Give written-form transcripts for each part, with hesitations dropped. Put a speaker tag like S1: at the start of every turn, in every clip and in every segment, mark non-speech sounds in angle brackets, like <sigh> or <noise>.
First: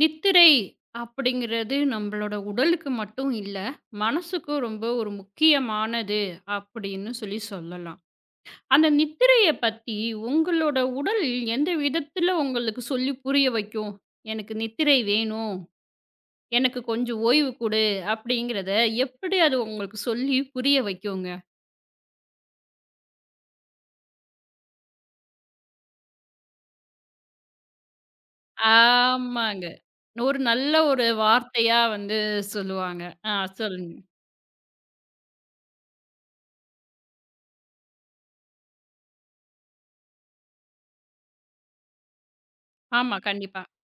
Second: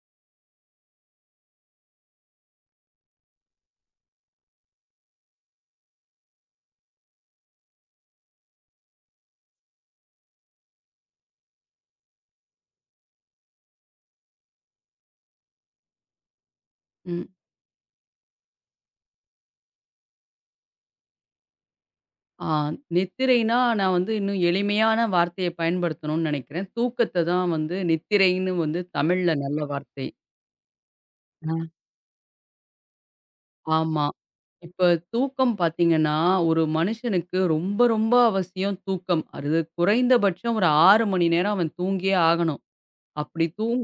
S1: நித்திரை அப்படிங்கிறது நம்மளோட உடலுக்கு மட்டும் இல்ல, மனசுக்கும் ரொம்ப ஒரு முக்கியமானது அப்படின்னு சொல்லலாம். அந்த நித்திரைய பத்தி உங்களோட உடல் எந்த விதத்துல உங்களுக்கு சொல்லி புரிய வைக்கும்? "எனக்கு நித்திரை வேணும். எனக்கு கொஞ்சம்
S2: ம்.
S1: ஓய்வு குடு." அப்படிங்கிறத எப்படி அது உங்களுக்கு சொல்லி புரிய வைக்குங்க?
S2: ஆ நித்திரைனா, நான் வந்து இன்னும் எளிமையான வார்த்தைய பயன்படுத்தணும்னு நெனைக்கிறேன். தூக்கத்த தான் வந்து நித்திரைன்னு வந்து தமிழ்ல நல்ல
S1: ஆமாங்க.
S2: வார்த்தை.
S1: ஒரு நல்ல ஒரு
S2: ஆ.
S1: வார்த்தையா வந்து சொல்லுவாங்க. ஆ சொல்லுங்க.
S2: ஆமா. இப்ப தூக்கம் பாத்தீங்கன்னா, ஒரு மனுஷனுக்கு ரொம்ப, ரொம்ப அவசியம் தூக்கம். அது குறைந்தபட்சம் ஒரு 6 மணி நேரம் அவன் தூங்கியே ஆகணும்.
S1: ஆமா,
S2: அப்படி
S1: கண்டிப்பா.
S2: தூங்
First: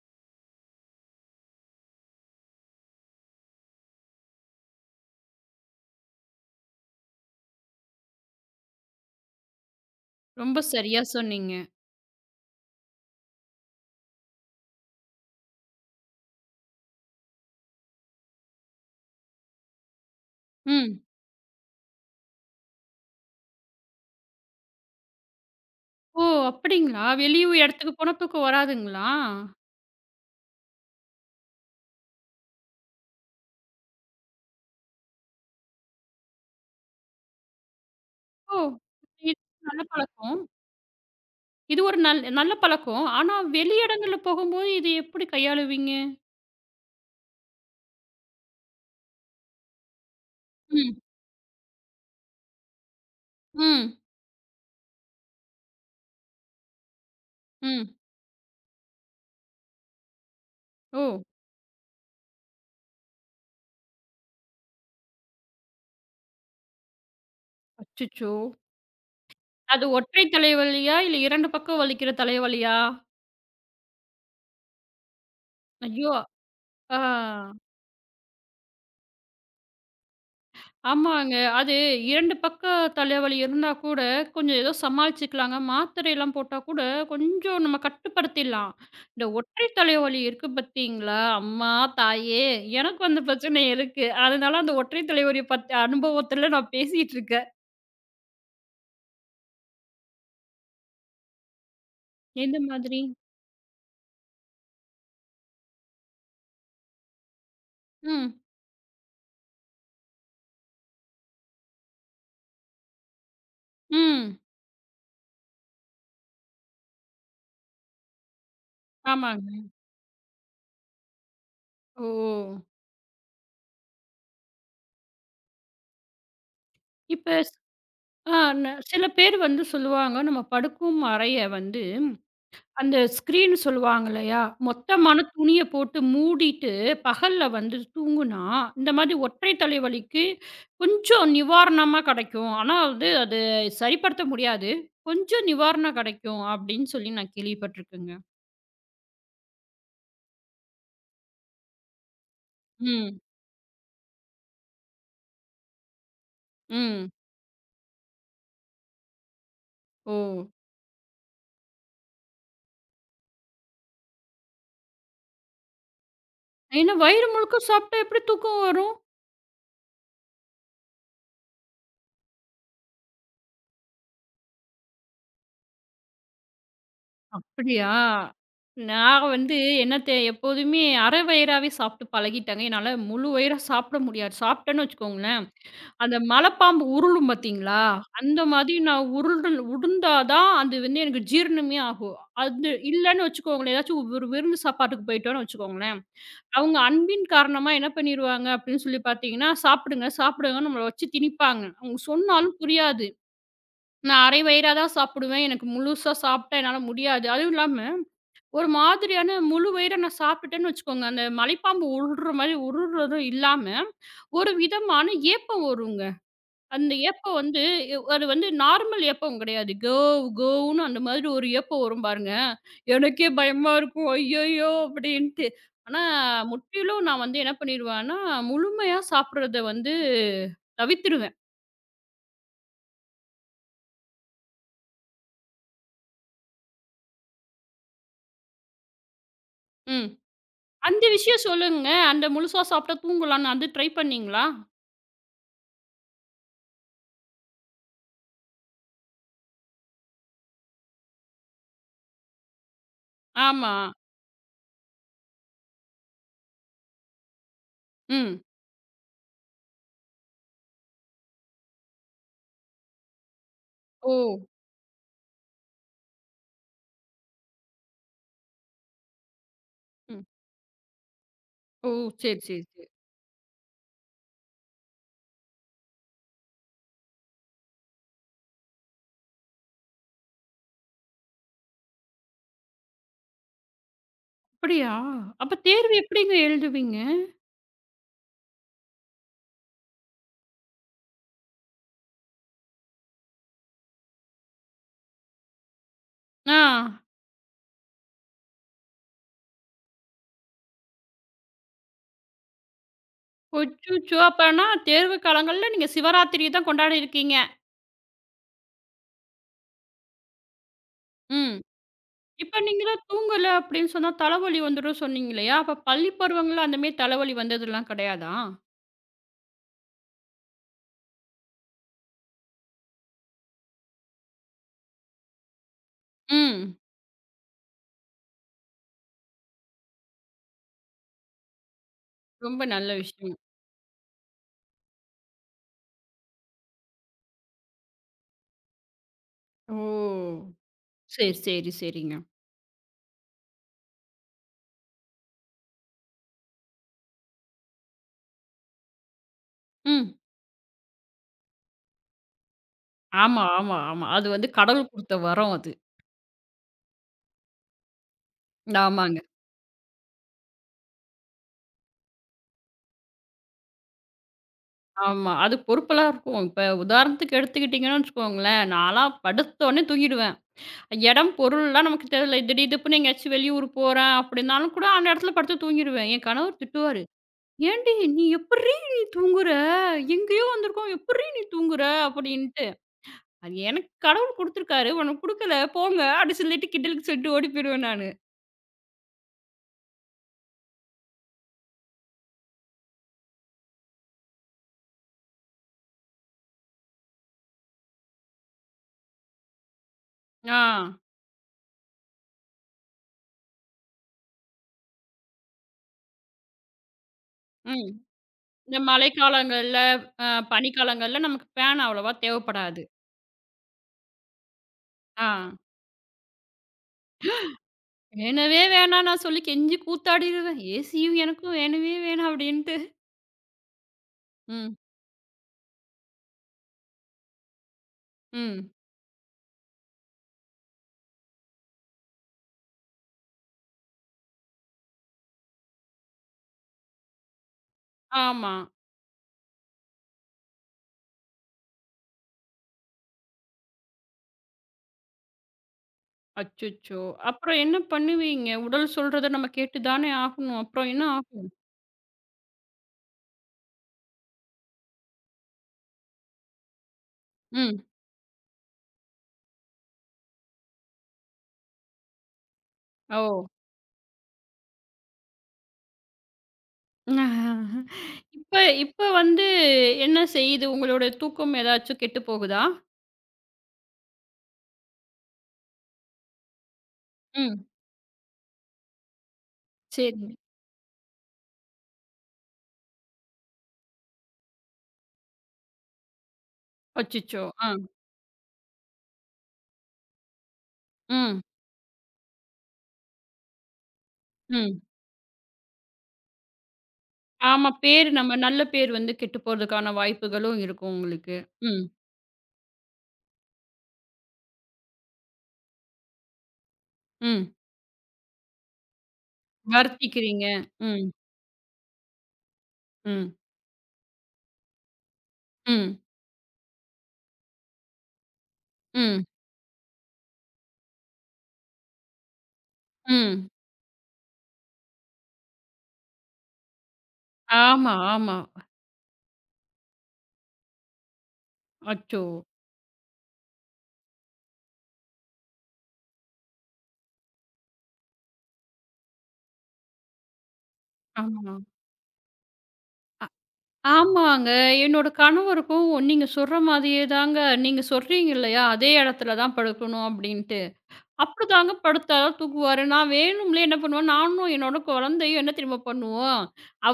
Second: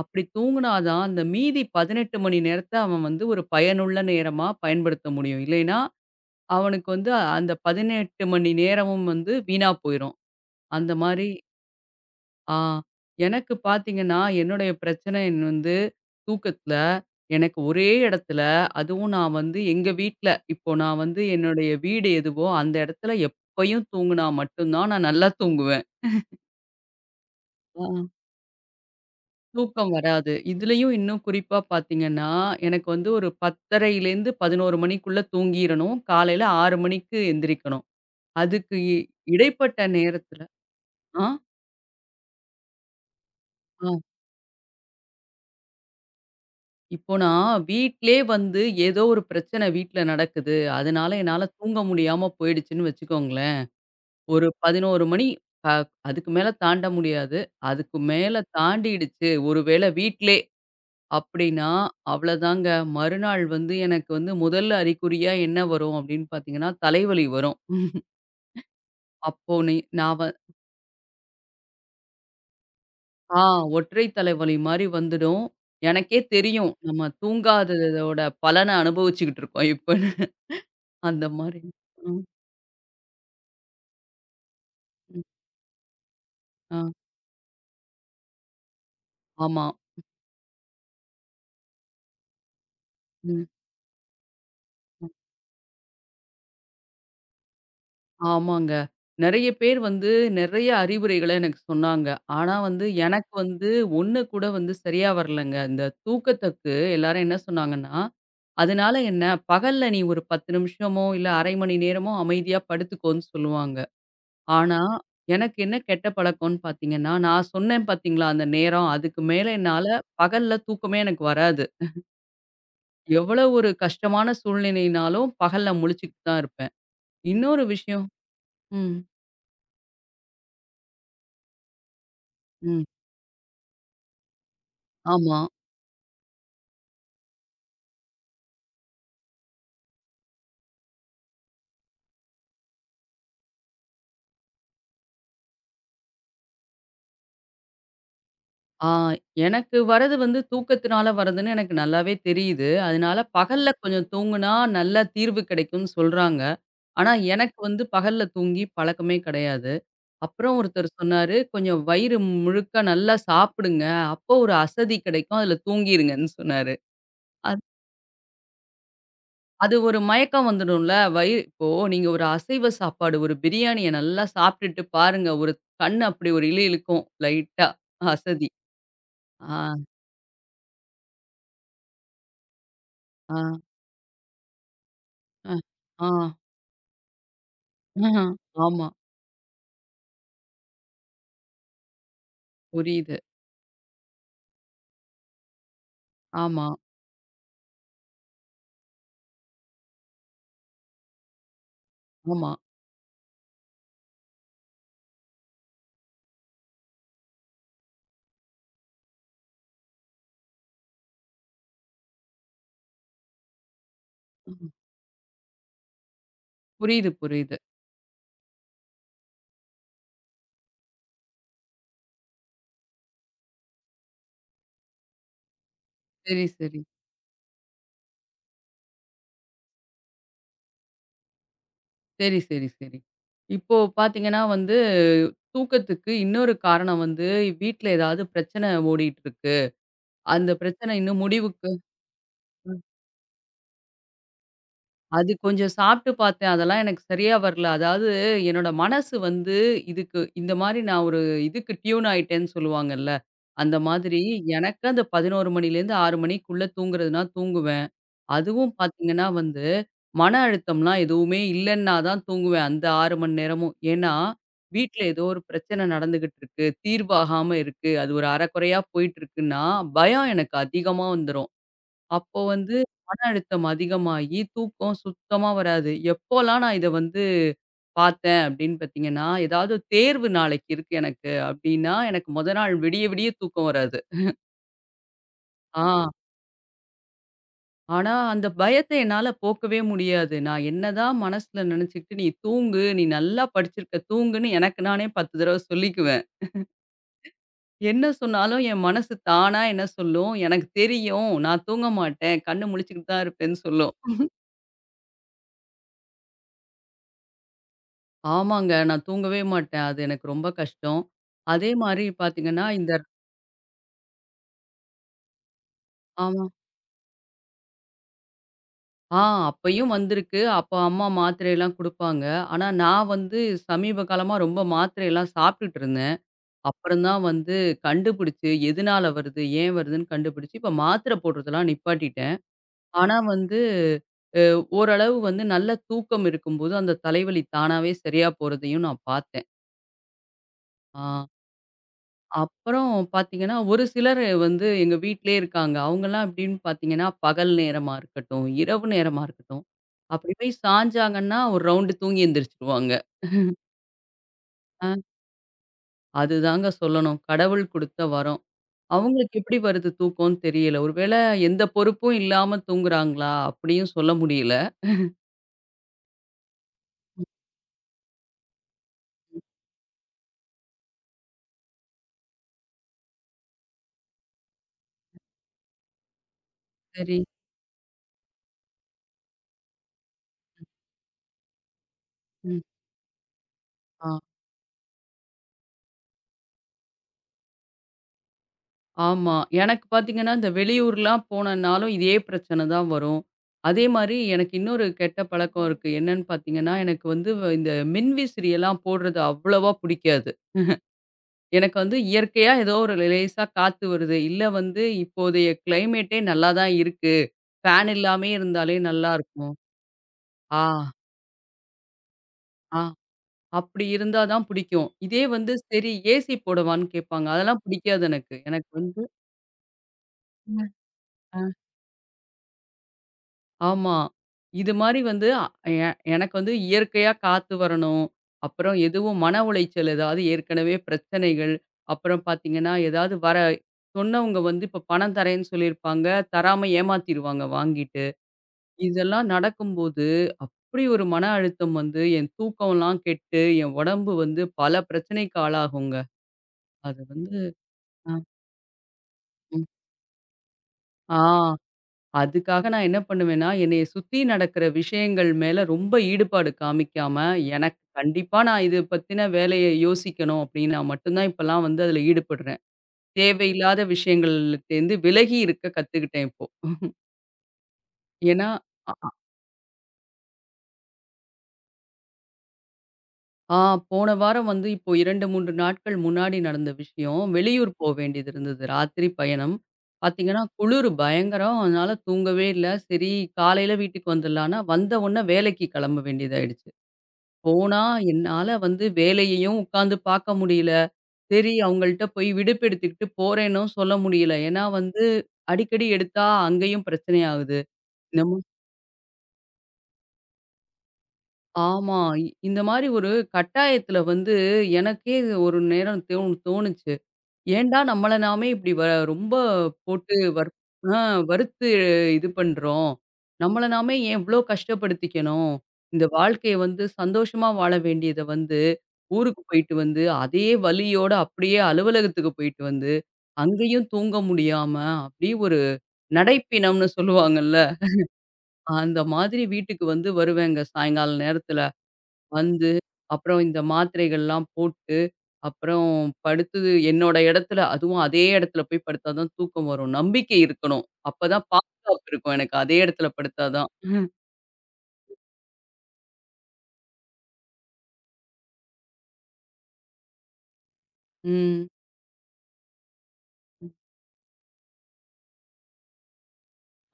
S2: அப்படி தூங்குனா தான், அந்த மீதி 18 மணி நேரத்த அவன் வந்து ஒரு பயனுள்ள நேரமா பயன்படுத்த முடியும். இல்லைன்னா, அவனுக்கு வந்து அந்த 18 மணி நேரமும் வந்து வீணா போயிரும்.
S1: ரொம்ப
S2: அந்த
S1: சரியா
S2: மாரி.
S1: சொன்னீங்க.
S2: ஆ. எனக்கு பார்த்தீங்கன்னா, என்னுடைய பிரச்சனை என் வந்து தூக்கத்துல. எனக்கு ஒரே இடத்துல, அதுவும் நான் வந்து எங்க வீட்ல, இப்போ நான்
S1: ம்.
S2: வந்து என்னுடைய வீடு எதுவோ, அந்த இடத்துல எப்பயும் தூங்குனா மட்டும் தான் நான் நல்லா தூங்குவேன்.
S1: ஓ! அப்படிங்களா? வெளிய
S2: ஆ.
S1: இடத்துக்கு போனா தூக்கம் வராதுங்களா?
S2: தூக்கம் வராது. இதுலயும் இன்னும் குறிப்பா பார்த்தீங்கன்னா, எனக்கு வந்து ஒரு 10:30லேருந்து 11 மணிக்குள்ள தூங்கிறணும். காலையில 6 மணிக்கு எந்திரிக்கணும்.
S1: ஓ!
S2: அதுக்கு இ
S1: இது
S2: இடைப்பட்ட
S1: நல்ல
S2: நேரத்துல.
S1: பழக்கம்.
S2: ஆ.
S1: இது ஒரு நல்ல பழக்கம். ஆனா வெளி இடங்கள்ல போகும்போது இது எப்படி கையாளுவீங்க?
S2: இப்போ நான் வீட்லயே வந்து ஏதோ ஒரு பிரச்சனை வீட்ல நடக்குது.
S1: ம்,
S2: அதனால என்னால தூங்க முடியாம போயிடுச்சுன்னு வச்சுக்கோங்களேன்.
S1: ம்,
S2: ஒரு 11 மணி, அ அதுக்கு மேல தாண்ட முடியாது.
S1: ம்.
S2: அதுக்கு மேல தாண்டிடுச்சு ஒருவேளை வீட்லே
S1: ஓ!
S2: அப்படின்னா, அவ்வளோதாங்க. மறுநாள் வந்து எனக்கு வந்து முதல் அறிகுறியா என்ன வரும் அப்படின்னு பார்த்தீங்கன்னா, தலைவலி வரும்.
S1: அச்சச்சோ!
S2: அப்போ நீ
S1: அது
S2: நான் வ
S1: ஒற்றை தலைவலியா? இல்ல 2 பக்கம் வலிக்கிற தலைவலியா?
S2: ஆ ஒற்றை தலைவலி மாரி வந்துடும்.
S1: ஐயோ!
S2: எனக்கே தெரியும்.
S1: ஆ.
S2: நம்ம தூங்காததோட பலன அனுபவிச்சுக்கிட்டு இருக்கோம் இப்பன்னு. அந்த
S1: ஆமாங்க.
S2: மாரி.
S1: அது
S2: ம்.
S1: 2 பக்க தலைவலி இருந்தா கூட, கொஞ்சம் ஏதோ
S2: ம்.
S1: சமாளிச்சுக்கலாங்க. மாத்திரைலாம் போட்டா
S2: ஆ,
S1: கூட, கொஞ்சம் நம்ம கட்டுப்படுத்திடலாம். இந்த
S2: ஆமா.
S1: ஒற்றை தலைவலி இருக்கு பார்த்தீங்களா? அம்மா, தாயே! எனக்கும் அந்த
S2: ம்.
S1: பிரச்சனை இருக்கு. அதனால அந்த ஒற்றை
S2: ம்.
S1: தலைவலி பத்த அனுபவத்துல நான் பேசிட்டு இருக்கேன்.
S2: ஆமாங்க. நெறைய பேர் வந்து நெறைய அறிவுரைகள எனக்கு சொன்னாங்க. ஆனா
S1: எந்த
S2: வந்து
S1: மாதிரி?
S2: எனக்கு வந்து ஒண்ணு கூட வந்து சரியா வரலங்க. இந்த தூக்கத்துக்கு எல்லாரும் என்ன சொன்னாங்கன்னா,
S1: ம்.
S2: "அதனால என்ன? பகல்ல நீ ஒரு 10 நிமிஷமோ, இல்ல 1/2 மணி நேரமோ அமைதியா படுத்துக்கோன்னு" சொல்லுவாங்க.
S1: ம்.
S2: ஆனா எனக்கு என்ன கெட்ட பழக்கம்ன்னு பார்த்தீங்கன்னா, நான் சொன்னேன் பார்த்தீங்களா அந்த நேரம், அதுக்கு மேல
S1: ஆமாங்க.
S2: என்னால பகல்ல தூக்கமே எனக்கு வராது.
S1: ஓ!
S2: எவ்வளோ ஒரு கஷ்டமான சூழ்நிலைனாலும் பகல்ல முழிச்சுக்கிட்டு தான் இருப்பேன்.
S1: இப்ப
S2: இன்னொரு விஷயம். ம்.
S1: சில பேர் வந்து சொல்லுவாங்க, நம்ம படுக்கும் அறைய வந்து
S2: ம்.
S1: அந்த ஸ்க்ரீன் சொல்லுவாங்க இல்லையா? மொத்தமான
S2: ஆமா.
S1: துணிய போட்டு மூடிட்டு, பகல்ல வந்து தூங்குனா, இந்த மாதிரி ஒற்றை தலைவலிக்கு கொஞ்சம் நிவாரணமா கிடைக்கும். ஆனா வந்து அது சரிப்படுத்த முடியாது. கொஞ்சம் நிவாரணம் கிடைக்கும் அப்படின்னு சொல்லி நான் கேள்விப்பட்டுருக்கேங்க.
S2: ஆ எனக்கு வரது வந்து தூக்கத்தினால வரதுன்னு எனக்கு நல்லாவே தெரியுது. அதனால
S1: ம்,
S2: பகல்ல கொஞ்சம் தூங்குனா நல்ல தீர்வு கிடைக்கும்னு சொல்றாங்க.
S1: ம்.
S2: ஆனா எனக்கு வந்து பகல்ல தூங்கி பழக்கமே கிடையாது.
S1: ஓ!
S2: அப்புறம் ஒருத்தர் சொன்னாரு, "கொஞ்சம் வயிறு முழுக்க நல்லா சாப்பிடுங்க. அப்போ ஒரு அசதி கிடைக்கும். அதுல தூங்கிருங்கன்னு" சொன்னாரு.
S1: ஏன்னா வயிறு முழுக்க
S2: அது
S1: சாப்பிட்டா எப்படி தூக்கம் வரும்?
S2: அது ஒரு மயக்கம் வந்துடும்ல. வயிறு இப்போ நீங்க ஒரு அசைவ சாப்பாடு, ஒரு பிரியாணிய நல்லா சாப்பிட்டுட்டு பாருங்க. ஒரு கண் அப்படி ஒரு இழுக்கும் லைட்டா
S1: அப்படியா?
S2: அசதி.
S1: நான்
S2: ஆ,
S1: வந்து என்னத்த எப்போதுமே அரை வயிறாவே சாப்பிட்டு பழகிட்டேங்க. என்னால முழு
S2: ஆ.
S1: வயிறா சாப்பிட முடியாது. சாப்பிட்டேன்னு வச்சுக்கோங்களேன்,
S2: அ, ஆ,
S1: அந்த மலைப்பாம்பு உருளும் பார்த்தீங்களா?
S2: ஆஹா,
S1: அந்த மாதிரி
S2: ஆமா.
S1: நான் உருண்டா தான் அது வந்து எனக்கு ஜீரணமே ஆகும். அது
S2: புரியுது.
S1: இல்லன்னு வச்சுக்கோங்களேன், ஏதாச்சும் ஒரு விருந்து சாப்பாட்டுக்கு போயிட்டோம்னு வச்சுக்கோங்களேன்,
S2: ஆமா,
S1: அவங்க அன்பின் காரணமா என்ன பண்ணிருவாங்க அப்படின்னு சொல்லி பார்த்தீங்கன்னா, "சாப்பிடுங்க, சாப்பிடுங்கன்னு" நம்மள வச்சு திணிப்பாங்க. அவங்க
S2: ஆமா.
S1: சொன்னாலும் புரியாது. நான் அரை வயிறா தான் சாப்பிடுவேன். எனக்கு முழுசா சாப்பிட்டா என்னால முடியாது. அதுவும் இல்லாம ஒரு மாதிரியான முழு வயிற நான் சாப்பிட்டுட்டேன்னு வச்சுக்கோங்க. அந்த மலைப்பாம்பு உருள்ற மாரி உருள்றதும் இல்லாம, ஒரு விதமான ஏப்பம் வருங்க. அந்த
S2: புரியுது,
S1: ஏப்பம்
S2: புரியுது.
S1: வந்து அது வந்து நார்மல் ஏப்பம் கிடையாது. "கவ் கவ்னு" அந்த மாதிரி ஒரு ஏப்பம் வரும் பாருங்க. எனக்கே பயமா இருக்கும். "ஐயய்யோ!" அப்படின்ட்டு. ஆனா,
S2: சரி, சரி.
S1: முற்றிலும் நான் வந்து என்ன பண்ணிருவேன்னா, முழுமையா சாப்பிடுறத வந்து தவிர்த்துருவேன்.
S2: சரி, சரி, சரி. இப்போ பார்த்தீங்கன்னா வந்து, தூக்கத்துக்கு இன்னொரு காரணம் வந்து, வீட்ல ஏதாவது பிரச்சனை ஓடிட்டு இருக்கு.
S1: ம்.
S2: அந்த பிரச்சனை
S1: அந்த
S2: இன்னும்
S1: விஷயம்
S2: முடிவுக்கு.
S1: சொல்லுங்க. அந்த முழுசா
S2: ம்.
S1: சாப்பிட்டா தூங்கலாம்ன்னு அது ட்ரை பண்ணீங்களா?
S2: அது கொஞ்சம் சாப்பிட்டு பார்த்தேன். அதெல்லாம் எனக்கு சரியா வரல. அதாவது என்னோட மனசு வந்து இதுக்கு இந்த மாரி நான் ஒரு இதுக்கு டியூன் ஆயிட்டேன்னு சொல்லுவாங்கல்ல.
S1: ஆமா.
S2: அந்த மாதிரி எனக்கு அந்த 11 மணிலேருந்து 6 மணிக்குள்ள தூங்குறதுனா தூங்குவேன்.
S1: ம்.
S2: அதுவும் பார்த்தீங்கன்னா வந்து, மன அழுத்தம்லாம் எதுவுமே இல்லன்னா தான் தூங்குவேன். அந்த 6 மணி நேரமும்.
S1: ஓ!
S2: ஏன்னா, வீட்ல ஏதோ ஒரு பிரச்சனை நடந்துகிட்டு இருக்கு. தீர்வாகாம இருக்கு. அது ஒரு அறகுறையா போயிட்டு இருக்குன்னா,
S1: ம்.
S2: பயம் எனக்கு அதிகமா வந்துரும்.
S1: ஓ!
S2: அப்போ
S1: சரி, சரி,
S2: வந்து
S1: சரி.
S2: மன அழுத்தம் அதிகமாகி, தூக்கம் சுத்தமா வராது. எப்போலாம் நான் இத வந்து பார்த்தேன் அப்படின்னு பார்த்தீங்கன்னா, ஏதாவது தேர்வு நாளைக்கு இருக்கு எனக்கு அப்படின்னா, எனக்கு மொத நாள் விடிய விடிய தூக்கம் வராது.
S1: அப்படியா? அப்ப
S2: ஆ.
S1: தேர்வு எப்படிங்க எழுதுவீங்க?
S2: ஆனா, அந்த பயத்த என்னால போக்கவே முடியாது. நான் என்னதான் மனசுல நெனச்சுக்கிட்டு, "நீ தூங்கு, நீ நல்லா படிச்சிருக்க தூங்குன்னு" எனக்கு நானே 10 தடவ சொல்லிக்குவேன்.
S1: ஆ.
S2: என்ன சொன்னாலும் என் மனசு தானா என்ன சொல்லும்? "எனக்கு தெரியும். நான் தூங்க மாட்டேன். கண்ணு முழிச்சுக்கிட்டு தான் இருப்பேன்னு" சொல்லும்.
S1: அச்சச்சோ! அப்பன்னா தேர்வு காலங்கள்ல நீங்க சிவராத்திரி தான் கொண்டாடியிருக்கீங்க.
S2: ஆமாங்க. நான் தூங்கவே மாட்டேன். அது எனக்கு ரொம்ப கஷ்டம்.
S1: ம்.
S2: அதே மாரி
S1: இப்ப
S2: பாத்தீங்கன்னா, இந்த.
S1: நீங்கலாம் தூங்கல அப்படின்னு சொன்னா தலைவலி வந்துரும் சொன்னீங்க இல்லையா? அப்ப பள்ளி
S2: ஆமா.
S1: பருவங்கள்ல அந்த மாரி தலைவலி வந்ததுலாம் கிடையாதா?
S2: ஆ அப்பயும் வந்திருக்கு. அப்ப அம்மா மாத்திரையெல்லாம் குடுப்பாங்க. ஆனா, நான் வந்து சமீப காலமா ரொம்ப மாத்திரையெல்லாம் சாப்பிட்டுட்டு இருந்தேன்.
S1: ம்.
S2: அப்புறம் தான் வந்து கண்டுபிடிச்சு, எதுனால வருது? ஏன் வருதுன்னு கண்டுபிடிச்சு, இப்ப மாத்திரை போடுறதெல்லாம் நிப்பாட்டிட்டேன்.
S1: ரொம்ப நல்ல
S2: ஆனா
S1: விஷயம்.
S2: வந்து அ ஓரளவு வந்து நல்ல தூக்கம் இருக்கும்போது, அந்த தலைவலி தானாவே சரியா போறதையும் நான் பார்த்தேன்.
S1: ஓ!
S2: ஆ.
S1: சரி, சரி, சரிங்க.
S2: அப்புறம் பார்த்தீங்கன்னா, ஒரு சிலர் வந்து எங்க வீட்டிலேயே இருக்காங்க. அவங்கலாம் எப்படின்னு பார்த்தீங்கன்னா, பகல் நேரமா இருக்கட்டும், இரவு நேரமா இருக்கட்டும்,
S1: ம்.
S2: அப்படி போய் சாஞ்சாங்கன்னா, ஒரு ரவுண்டு தூங்கி எந்திரிச்சுருவாங்க.
S1: ஆமா, ஆமா, ஆமா. அது வந்து கடவுள்
S2: அ
S1: குடுத்த வரம் அது.
S2: அதுதாங்க சொல்லணும். கடவுள் குடுத்த வரம்.
S1: ஆமாங்க.
S2: அவங்களுக்கு எப்படி வருது தூக்கம்னு தெரியல. ஒருவேள எந்த பொறுப்பும் இல்லாம தூங்குறாங்களா? அப்படியும் சொல்ல முடியல.
S1: ஆமா. அது பொறுப்பெல்லாம் இருக்கும். இப்ப உதாரணத்துக்கு எடுத்துக்கிட்டீங்கன்னு வச்சுக்கோங்களேன், நான்லாம் படுத்தோனே தூங்கிடுவேன். இடம், பொருள்லாம் நமக்கு தேவையில்ல. திடீதிப்புன்னு எங்கேயாச்சும் வெளியூர் போறேன் அப்படின்னாலும் கூட, அந்த இடத்துல படுத்து தூங்கிருவேன். என் கணவர் திட்டுவாரு.
S2: சரி.
S1: "ஏன்டி நீ எப்புட்றீ நீ தூங்குற? எங்கேயோ வந்திருக்கோம், எப்புட்றீ நீ தூங்குற?"
S2: ம்.
S1: அப்படின்ட்டு. அது எனக்கு
S2: ஆ.
S1: கடவுள் குடுத்துருக்காரு. உனக்கு குடுக்கல போங்க அப்படி சொல்லிட்டு கிண்டலுக்கு சொல்லிட்டு ஓடி போயிருவேன் நானு.
S2: ஆமா. எனக்கு பார்த்தீங்கன்னா, இந்த வெளியூர்லாம் போனனாலும் இதே பிரச்சனை தான் வரும். அதே மாரி எனக்கு இன்னொரு கெட்ட பழக்கம் இருக்கு. என்னன்னு பார்த்தீங்கன்னா, எனக்கு வந்து இந்த மின்விசிறியெல்லாம் போடுறது அவ்வளவா புடிக்காது.
S1: ஆ.
S2: எனக்கு வந்து இயற்கையா ஏதோ ஒரு லேசா காத்து வருது. இல்ல வந்து இப்போதைய கிளைமேட்டே நல்லா தான் இருக்கு.
S1: ம்.
S2: ஃபேன் இல்லாமயே இருந்தாலே
S1: இந்த
S2: நல்லா இருக்கும்.
S1: மழைக்காலங்கள்ல, அ
S2: ஆ,
S1: பனிக்காலங்கள்ல நமக்கு ஃபேன் அவ்வளவா
S2: ஆ.
S1: தேவைப்படாது.
S2: அப்படி இருந்தா தான் பிடிக்கும். இதே
S1: ஆ.
S2: வந்து சரி ஏசி போடவான்னு கேட்பாங்க. அதெல்லாம் பிடிக்காது எனக்கு.
S1: "வேணவே
S2: எனக்கு வந்து.
S1: வேணாம்" நான் சொல்லி கெஞ்சி கூத்தாடிருவேன்.
S2: ம்.
S1: "ஏசியும்
S2: அ.
S1: எனக்கும் வேணவே வேணாம்" அப்படின்ட்டு.
S2: ஆமா. இது
S1: ம்.
S2: மாரி வந்து அ எ எனக்கு வந்து இயற்கையா காத்து வரணும்.
S1: ம்.
S2: அப்புறம் எதுவும் மன உளைச்சல் ஏதாவது ஏற்கனவே பிரச்சனைகள், அப்புறம் பார்த்தீங்கன்னா, ஏதாவது வர சொன்னவங்க வந்து இப்ப பணம் தரேன்னு சொல்லியிருப்பாங்க. தராம ஏமாத்திருவாங்க வாங்கிட்டு.
S1: ஆமா.
S2: இதெல்லாம் நடக்கும்போது அப்படி ஒரு மன அழுத்தம் வந்து என் தூக்கம்லாம் கெட்டு, என் உடம்பு வந்து பல பிரச்சனைக்கு ஆளாகுங்க. அது
S1: அச்சச்சோ!
S2: வந்து.
S1: அப்புறம் என்ன
S2: அ.
S1: பண்ணுவீங்க? உடல் சொல்றத நம்ம
S2: ம்.
S1: கேட்டு தானே ஆகணும். அப்புறம் என்ன
S2: ஆ.
S1: ஆகும்?
S2: அதுக்காக நான் என்ன பண்ணுவேன்னா, என்னைய சுத்தி நடக்கிற விஷயங்கள் மேல ரொம்ப ஈடுபாடு காமிக்காம,
S1: ம்.
S2: எனக்கு கண்டிப்பா நான் இது பத்தின வேலைய யோசிக்கணும் அப்டின்னா மட்டும் தான் இப்பலாம் வந்து அதுல ஈடுபடுறேன்.
S1: ஓ!
S2: தேவையில்லாத விஷயங்கள்ட்டேருந்து விலகி இருக்க கத்துக்கிட்டேன் இப்போ.
S1: <laughs>
S2: ஏன்னா.
S1: இப்ப
S2: அ
S1: இப்ப வந்து என்ன செய்யுது? உங்களோட தூக்கம் ஏதாச்சும் கெட்டு போகுதா?
S2: ஆ போன வாரம் வந்து இப்போ 2, 3 நாட்கள் முன்னாடி நடந்த விஷயம்.
S1: ம்.
S2: வெளியூர் போ வேண்டியது இருந்தது. ராத்திரி பயணம்.
S1: சரிங்க.
S2: பாத்தீங்கன்னா, குளிரு பயங்கரம். அதனால தூங்கவே இல்ல. சரி காலையில வீட்டுக்கு வந்துடலான்னா, வந்த உடனே வேலைக்கு கெளம்ப வேண்டியதாயிடுச்சு.
S1: அச்சச்சோ! ஆ.
S2: போனா என்னால வந்து வேலையையும் உட்காந்து பார்க்க முடியல.
S1: ம்.
S2: சரி அவங்கள்ட்ட போய் விடுப்பு எடுத்துக்கிட்டு போறேன்னும் சொல்ல முடியல. ஏன்னா
S1: ம்.
S2: வந்து அடிக்கடி எடுத்தா அங்கேயும் பிரச்சனை ஆகுது.
S1: ஆமா. பேரு
S2: நம்ம.
S1: நம்ம நல்ல பேர் வந்து கெட்டு போறதுக்கான வாய்ப்புகளும் இருக்கும் உங்களுக்கு. ம்.
S2: ஆமா. இ- இந்த மாரி ஒரு கட்டாயத்துல வந்து எனக்கே ஒரு நேரம் தோணுச்சு.
S1: ம்.
S2: ஏன்டா நம்மள நாமே இப்படி வ ரொம்ப போட்டு
S1: வருத்திக்கிறீங்க.
S2: வர் ஆ
S1: ம்.
S2: வறுத்து இது பண்றோம்.
S1: ம்.
S2: நம்மள நாமே ஏன் இவ்ளோ கஷ்டப்படுத்திக்கணும்?
S1: ம்.
S2: இந்த வாழ்க்கைய வந்து சந்தோஷமா வாழ வேண்டியத வந்து,
S1: ம்.
S2: ஊருக்கு போயிட்டு வந்து, அதே வலியோட அப்படியே அலுவலகத்துக்கு போயிட்டு வந்து,
S1: ம்.
S2: அங்கேயும் தூங்க முடியாம, அப்படியே ஒரு நடைப்பிணம்னு சொல்லுவாங்கல்ல,
S1: ஆமா, ஆமா.
S2: அந்த மாதிரி வீட்டுக்கு வந்து வருவேங்க சாயங்கால நேரத்துல.
S1: அச்சோ!
S2: வந்து, அப்புறம் இந்த மாத்திரைகள்லாம் போட்டு, அப்புறம் படுத்தது என்னோட இடத்துல அதுவும் அதே இடத்துல போய் படுத்தா தான் தூக்கம் வரும். நம்பிக்கை இருக்கணும். அப்பதான்
S1: ஆமா.
S2: பாதுகாப்பு இருக்கும் எனக்கு. அதே இடத்துல படுத்தா தான்.
S1: ஆமாங்க. என்னோட கணவருக்கும் நீங்க சொல்ற மாதிரியே தாங்க. நீங்க சொல்றீங்க இல்லையா? அதே இடத்துல தான் படுக்கணும் அப்டின்ட்டு.
S2: ம்.
S1: அப்டிதாங்க படுத்தா தான் தூங்குவாரு. நான் வேணும்லே என்ன பண்ணுவேன், நானும் என்னோட குழந்தையும் என்ன தெரியுமா பண்ணுவோம்?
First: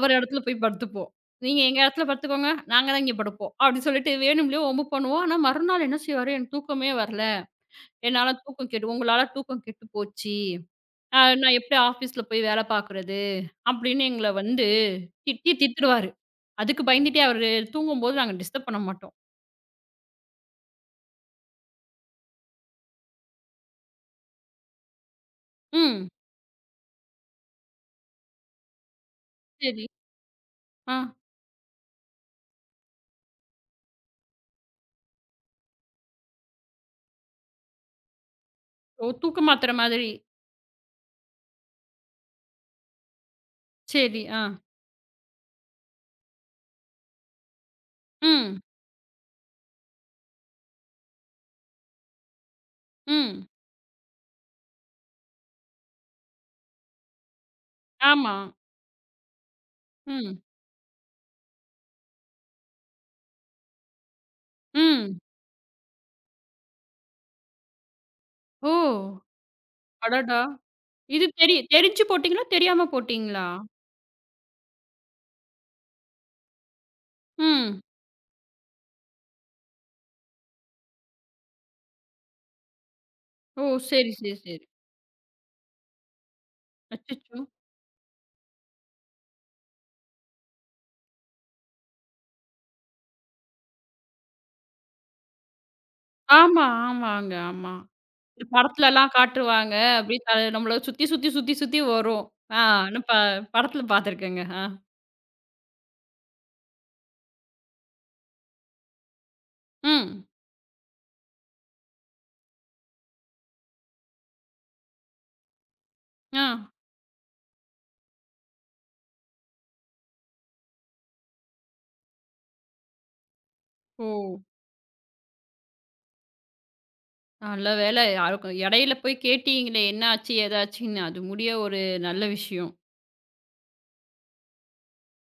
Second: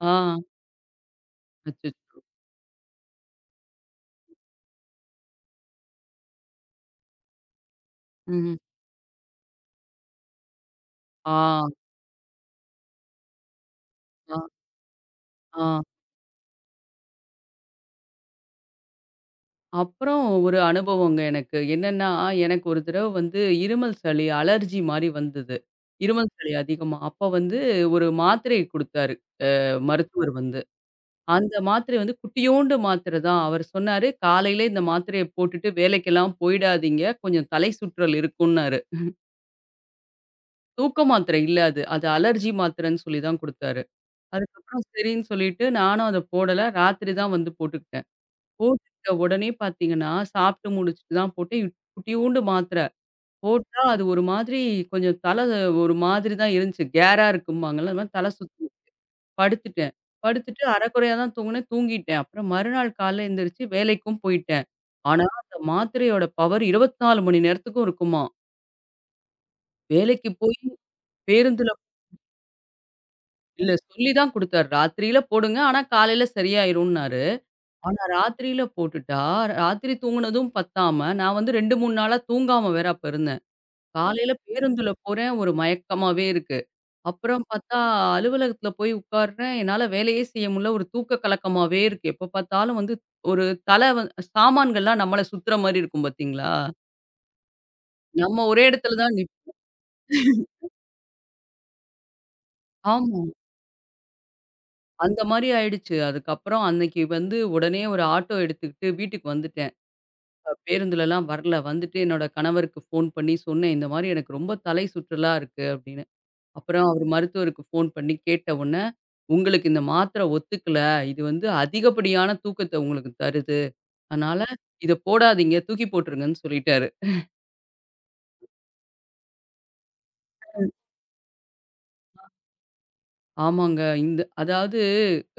S2: ஆ.
S1: இடத்துல போய் படுத்துப்போம். "நீங்க எங்க இடத்துல
S2: அச்சச்சோ!
S1: படுத்துக்கோங்க. நாங்க தான் இங்க படுப்போம்." அப்டின்னு சொல்லிட்டு வேணும்லே வம்பு பண்ணுவோம். ஆனா மறுநாள் என்ன செய்வாரு, "எனக்கு தூக்கமே வரல. என்னால
S2: ம்.
S1: தூக்கம் கெட்டு உங்களால தூக்கம் கெட்டு போச்சு. நான்
S2: ஆ,
S1: எப்டி ஆஃபீஸ்ல போய் வேல பார்க்குறது?" அப்டின்னு எங்கள
S2: ஆ,
S1: வந்து திட்டி
S2: ஆ.
S1: திட்டுருவாரு. அதுக்கு பயந்துட்டே அவரு தூங்கும்போது நாங்க டிஸ்டர்ப் பண்ண மாட்டோம்.
S2: அப்புறம் ஒரு அனுபவங்க எனக்கு. என்னன்னா, எனக்கு ஒரு தடவ வந்து இருமல் சளி, அலர்ஜி மாரி வந்தது.
S1: ம்.
S2: இருமல் சளி அதிகமா. அப்ப வந்து ஒரு மாத்திரை குடுத்தாரு
S1: சரி.
S2: மருத்துவர் வந்து.
S1: ஆ.
S2: அந்த மாத்திரை வந்து குட்டியோண்டு மாத்திரை தான். அவரு சொன்னாரு, "காலையில இந்த மாத்திரைய போட்டுட்டு வேலைக்கெல்லாம் போயிடாதீங்க. கொஞ்சம் தலை சுற்றல் இருக்கும்னாரு."
S1: ஓ! தூக்க மாத்திர மாதிரி.
S2: தூக்க மாத்திரை இல்ல அது. அது அலர்ஜி மாத்திரைன்னு சொல்லி தான் குடுத்தாரு.
S1: சரி. ஆ.
S2: அதுக்கப்புறம் சரின்னு சொல்லிட்டு நானும் அத போடல. ராத்திரி தான் வந்து போட்டுக்கிட்டேன்.
S1: ம்.
S2: போட்டுக்கிட்ட உடனே பார்த்தீங்கன்னா, சாப்பிட்டு முடிச்சுட்டு தான் போட்டேன். குட்டியோண்டு மாத்திரை.
S1: ம்.
S2: போட்டா அது ஒரு மாதிரி கொஞ்சம் தல ஒரு மாதிரி தான் இருந்துச்சு. கேரா இருக்கும்பாங்கல்ல. அது மாரி தல
S1: ஆமா.
S2: சுத் படுத்துட்டேன்.
S1: ம்.
S2: படுத்துட்டு அரைகுறையா தான் தூங்குனேன், தூங்கிட்டேன். அப்புறம் மறுநாள் காலைல எந்திரிச்சு வேலைக்கும் போயிட்டேன்.
S1: ம்.
S2: ஆனா, அந்த மாத்திரையோட பவர் 24 மணி நேரத்துக்கும் இருக்குமாம்.
S1: ஓ!
S2: வேலைக்கு
S1: அடடா!
S2: போய்
S1: இது
S2: பேருந்துல
S1: தெரிஞ்சு போட்டீங்களா? தெரியாம போட்டீங்களா?
S2: இல்ல சொல்லி தான் குடுத்தாரு. ராத்திரியில போடுங்க, ஆனா காலையில சரியாயிரும்னாரு.
S1: ம்.
S2: ஆனா ராத்திரியில போட்டுட்டா, ராத்திரி தூங்குனதும் பத்தாம, நான் வந்து 2, 3 நாளா தூங்காம வேற அப்ப இருந்தேன்.
S1: ஓ! சரி,
S2: காலையில
S1: சரி, சரி.
S2: பேருந்துல போறேன், ஒரு மயக்கமாவே இருக்கு.
S1: அச்சச்சோ!
S2: அப்புறம் பார்த்தா, அலுவலகத்துல போய் உட்கார்றேன். என்னால வேலையே செய்ய முடியல. ஒரு தூக்க கலக்கமாவே இருக்கு. எப்ப பார்த்தாலும் வந்து ஒரு தல வந் சாமான்கள்லாம் நம்மள சுத்துற மாரி இருக்கும் பார்த்தீங்களா?
S1: ஆமா, ஆமாங்க. ஆமா.
S2: நம்ம
S1: இந்த
S2: ஒரே இடத்துல
S1: படத்துலலாம்
S2: தான் நிப்
S1: காட்டுவாங்க. அப்படியே தல நம்மள சுத்தி, சுத்தி, சுத்தி, சுத்தி வரும். ஆ. நான்
S2: ஆமா.
S1: படத்துல பார்த்துருக்கேங்க. ஆ.
S2: அந்த மாரி ஆயிடுச்சு. அதுக்கப்புறம் அன்னைக்கு வந்து உடனே ஒரு ஆட்டோ எடுத்துக்கிட்டு வீட்டுக்கு வந்துட்டேன்.
S1: ம்.
S2: பேருந்துலலாம் வரல. வந்துட்டு என்னோட கணவருக்கு ஃபோன் பண்ணி சொன்னேன். இந்த மாரி எனக்கு ரொம்ப தலை சுற்றலா இருக்கு அப்படின்னு.
S1: ஆ.
S2: அப்புறம் அவரு மருத்துவருக்கு ஃபோன் பண்ணி கேட்ட உடனே, உங்களுக்கு இந்த மாத்திரை ஒத்துக்கல. இது வந்து அதிகப்படியான தூக்கத்த உங்களுக்கு தருது.
S1: ஓ!
S2: அதனால இத போடாதீங்க, தூக்கி போட்டுருங்கன்னு சொல்லிட்டாரு.
S1: நல்ல வேலை யாருக்கும் இடையில போய் கேட்டீங்களே என்ன ஆச்சு ஏதாச்சுன்னு அது முடிய ஒரு நல்ல விஷயம்.
S2: ஆமாங்க. இந்த அதாவது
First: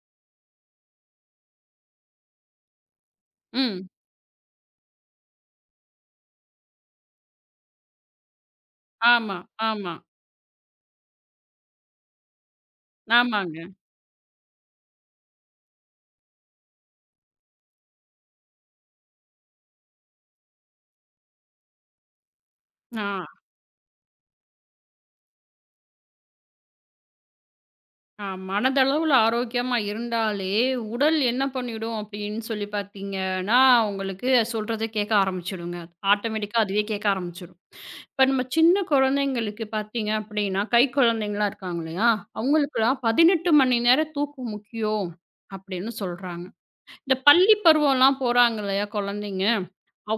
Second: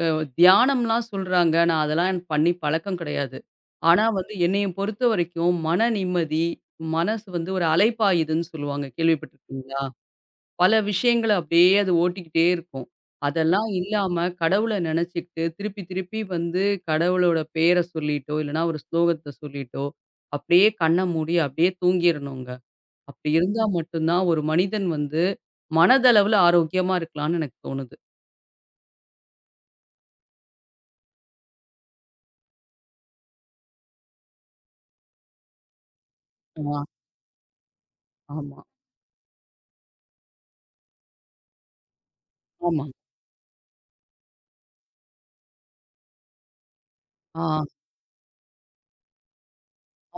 S2: அ தியானம்லாம் சொல்றாங்க. நான் அதெல்லாம் எனக்கு பண்ணி பழக்கம் கிடையாது.
S1: ம்.
S2: ஆனா வந்து என்னைய பொறுத்த வரைக்கும் மன நிம்மதி, மனசு வந்து ஒரு அலைப்பாயுதுன்னு சொல்லுவாங்க.
S1: ஆமா,
S2: கேள்விப்பட்டுருக்கீங்களா?
S1: ஆமா.
S2: பல விஷயங்கள அப்படியே அது ஓட்டிக்கிட்டே இருக்கும்.
S1: ஆமாங்க.
S2: அதெல்லாம் இல்லாம கடவுள நினைச்சுக்கிட்டு திருப்பி திருப்பி வந்து கடவுளோட பேர சொல்லிட்டோ, இல்லன்னா ஒரு ஸ்லோகத்த சொல்லிட்டோ, அப்படியே கண்ண மூடி அப்படியே தூங்கிரணுங்க.
S1: ஆ,
S2: அப்படி இருந்தா மட்டும் தான் ஒரு மனிதன் வந்து மனதளவுல ஆரோக்கியமா இருக்கலாம்னு எனக்கு தோணுது.
S1: ஆ மனதளவுல ஆரோக்கியமா இருந்தாலே, உடல் என்ன பண்ணிடும் அப்படின்னு சொல்லி பார்த்தீங்கன்னா, உங்களுக்கு சொல்றத கேட்க ஆரம்பிச்சுடுங்க. ஆட்டோமேட்டிக்கா
S2: ஆ,
S1: அதுவே கேட்க ஆரம்பிச்சுரும். இப்ப நம்ம
S2: ஆமா,
S1: சின்ன குழந்தைங்களுக்கு பார்த்தீங்க அப்படின்னா, கை குழந்தைங்கலாம் இருக்காங்க இல்லையா?
S2: ஆமா.
S1: அவங்களுக்குலாம் 18 மணி நேரம் தூக்கம் முக்கியம் அப்படின்னு சொல்றாங்க. இந்த பள்ளி
S2: ஆ,
S1: பருவம்லாம் போறாங்க இல்லையா குழந்தைங்க?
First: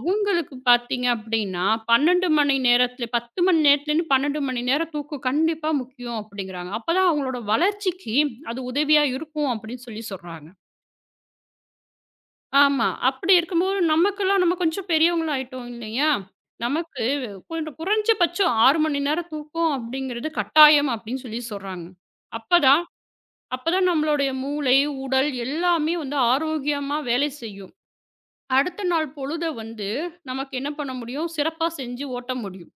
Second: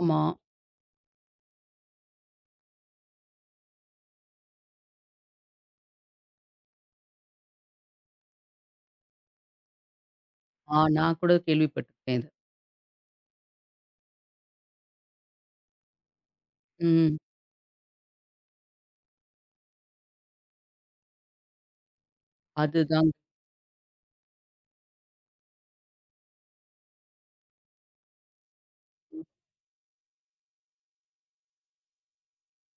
S2: ஆமா.
S1: பார்த்தீங்க அப்படின்னா, 12 மணி நேரத்தில 10 மணி நேரத்துலேருந்து 12 மணி நேரம் தூக்கம் கண்டிப்பா முக்கியம் அப்படிங்கிறாங்க. அப்பதான் அவங்களோட வளர்ச்சிக்கு அது உதவியா இருக்கும் அப்படின்னு சொல்றாங்க.
S2: ஆ நான் கூட கேள்விப்பட்டுருக்கேன் இத.
S1: ஆமா. அப்படி இருக்கும்போது நமக்கெல்லாம் நம்ம கொஞ்சம் பெரியவங்களா ஆயிட்டோம் இல்லையா? நமக்கு
S2: ம்.
S1: கொஞ்சம் குறைஞ்சபட்சம் 6 மணி நேரம் தூக்கம் அப்படிங்கிறது கட்டாயம் அப்படின்னு சொல்றாங்க. அப்பதான்
S2: அதுதாங்க.
S1: அப்பதான் நம்மளுடைய மூளை, உடல் எல்லாமே வந்து ஆரோக்கியமா வேலை செய்யும். அடுத்த நாள் பொழுத வந்து நமக்கு என்ன பண்ண முடியும்? சிறப்பா செஞ்சு ஓட்ட முடியும்.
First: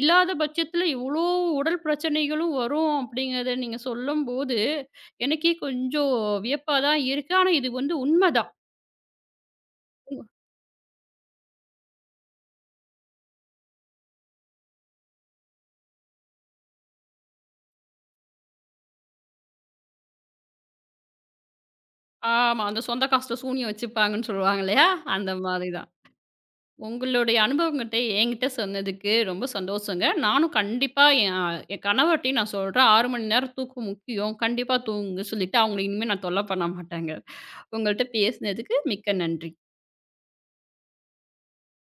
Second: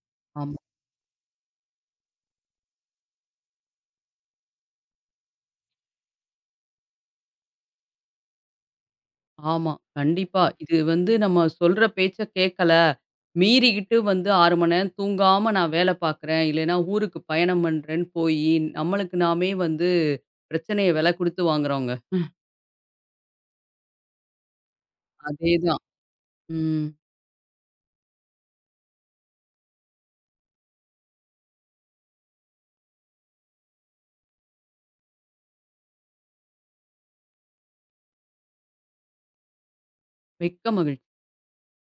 S1: இல்லாத
S2: ஆமா,
S1: பட்சத்தில இவ்ளோ உடல் பிரச்சனைகளும் வரும் அப்படிங்கிறத நீங்க சொல்லும்போது, எனக்கே கொஞ்சம் வியப்பா தான் இருக்கு. ஆனா இது வந்து உண்மதான்.
S2: ஆமா. கண்டிப்பா. இது வந்து நம்ம சொல்ற பேச்ச கேட்கல, மீறிக்கிட்டு வந்து 6 மணி நேரம் தூங்காம நான் வேலை பார்க்குறேன், இல்லைன்னா ஊருக்கு பயணம் பண்றேன்னு போயி, நம்மளுக்கு நாமே வந்து பிரச்சனைய விலை குடுத்து வாங்குறோங்க.
S1: ஆமா, அந்த சொந்த காசுல சூனியம் வச்சுப்பாங்கன்னு சொல்லுவாங்க இல்லையா? அந்த மாதிரி
S2: அதேதான்.
S1: தான்.
S2: ம்.
S1: உங்களுடைய அனுபவங்கட்ட என்கிட்ட சொன்னதுக்கு ரொம்ப சந்தோஷங்க. நானும் கண்டிப்பா என் என் கணவர்ட்டயும் நான் சொல்றேன். 6 மணி நேரம் தூக்கம் முக்கியம். கண்டிப்பா தூங்குங்க சொல்லிட்டு அவங்கள இனிமே நான் தொல்ல பண்ண மாட்டேங்க. உங்கள்ட்ட பேசினதுக்கு மிக்க நன்றி.
S2: மிக்க மகிழ்ச்சி.